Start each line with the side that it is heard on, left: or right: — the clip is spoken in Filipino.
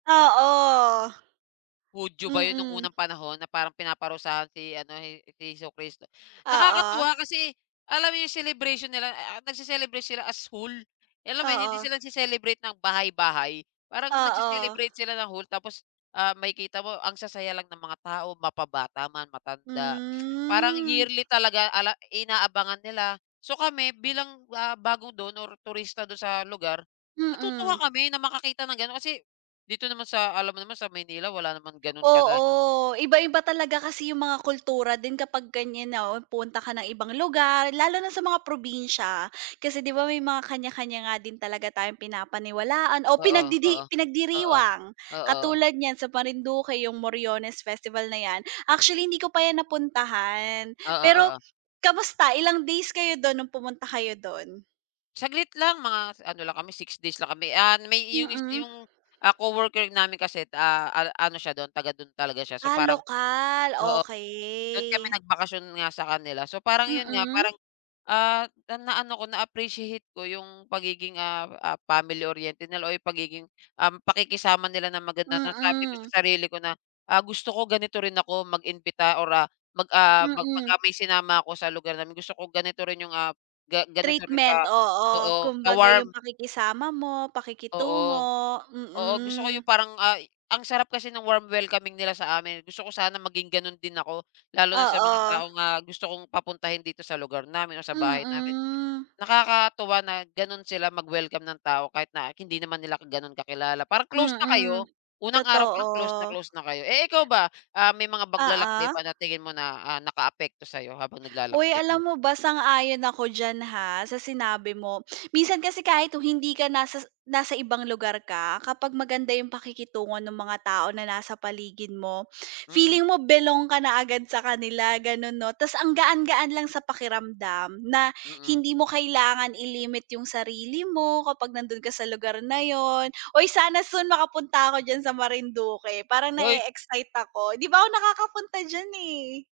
right: Oo.
left: Hudyo ba 'yon no'ng
right: Mm.
left: unang panahon na parang pinaparusahan si, ano, He si Hesukristo.
right: Oo.
left: Nakakatuwa kasi alam mo 'yong celebration nila a nagse-celebrate sila as whole. Alam mo 'yon, hindi
right: Oo.
left: sila nagce-celebrate ng bahay-bahay. Parang
right: Oo.
left: nagse-celebrate sila ng whole. Tapos, ah, makikita mo ang sasaya lang ng mga tao, mapabata man, matanda. Parang
right: Hmm.
left: yearly talaga ala inaabangan nila. So, kami bilang, ah, bago do'n or turista do'n sa lugar, natutuwa
right: Mm.
left: kami na makakita ng gano'n. Kasi, dito naman sa alam mo naman sa Maynila wala naman gano'n kagaya
right: Oo. Iba-iba talaga kasi 'yong mga kultura din kapag ganiyan na, oh, pumunta ka ng ibang lugar, lalo na sa mga probinsya. Kasi 'di ba may mga kaniya-kaniya nga din talaga tayong pinapaniwalaan o
left: Oo, oo.
right: pinagdidi
left: Oo.
right: pinagdiriwang.
left: Oo.
right: Katulad niyan sa Marinduque 'yong Moriones Festival na 'yan. Actually, hindi ko pa 'yan napuntahan.
left: Oo,
right: Pero
left: oo.
right: kamusta? Ilang days kayo do'n no'ng pumunta kayo do'n?
left: Saglit lang. Mga s ano lang kami, 6 days lang kami. Ah, n may iyon yus
right: Mm.
left: 'yong, ah, coworker namin kasi, ah, an ano siya do'n taga do'n talaga siya. So
right: Ah,
left: parang
right: lokal,
left: oo, do'n kami
right: okey.
left: nagbakasyon nga sa kanila, so parang 'yon nga
right: Mm.
left: parang, ah, na na-ano ko, na-appreciate ko 'yong pagiging, ah, ah, family-oriented nila o 'yong pagiging, um, pakikisama nila na maganda na sabi ko
right: Mm.
left: sa sarili ko na, ah, gusto ko ganito rin ako mag-imbita or, ah, mag ah, mag
right: Mm.
left: 'pagka may sinama ako sa lugar namin, gusto ko ganito rin 'yong, ah, ga ganito rin
right: Treatment,
left: ka
right: oo.
left: oo,
right: Kumbaga 'yong
left: ka-warm.
right: pakikisama mo,
left: Oo.
right: pakikitungo,
left: Oo, gusto ko
right: mm.
left: 'yong parang, ay, ang sarap kasi no'ng warm welcoming nila sa amin, eh. Gusto ko sana maging gano'n din ako. Lalo na sa mga
right: Oo.
left: taong, ah, gusto kong papuntahin dito sa lugar namin o sa bahay namin.
right: Mm.
left: Nakakatuwa na gano'n sila mag-welcome ng tao kahit na hindi naman nila gano'n kakilala. Parang close na
right: Mm,
left: kayo. Unang araw pa lang close na
right: totoo.
left: close na kayo. Eh, ikaw ba, um, may mga paglalakbay
right: Oo.
left: ba na tingin mo na, ah, nakaapekto sa'yo habang
right: Uy,
left: naglalakbay kayo?
right: alam mo ba sang-ayon ako diyan, ha, sa sinabi mo. Minsan kasi kahit o hindi ka nasas nasa ibang lugar ka kapag maganda 'yong pakikitungo no'ng mga tao na nasa paligid mo,
left: Mm.
right: feeling mo belong ka na agad sa kanila, gano'n 'no. Tas ang gaan-gaan lang sa pakiramdam na
left: Mm.
right: hindi mo kailangan i-limit 'yong sarili mo kapag nando'n ka sa lugar na 'yon. Uy, sana soon makapunta ako diyan sa Marinduque. Parang
left: Hoy.
right: na-e-excite ako 'di pa ako nakakapunta diyan, eh.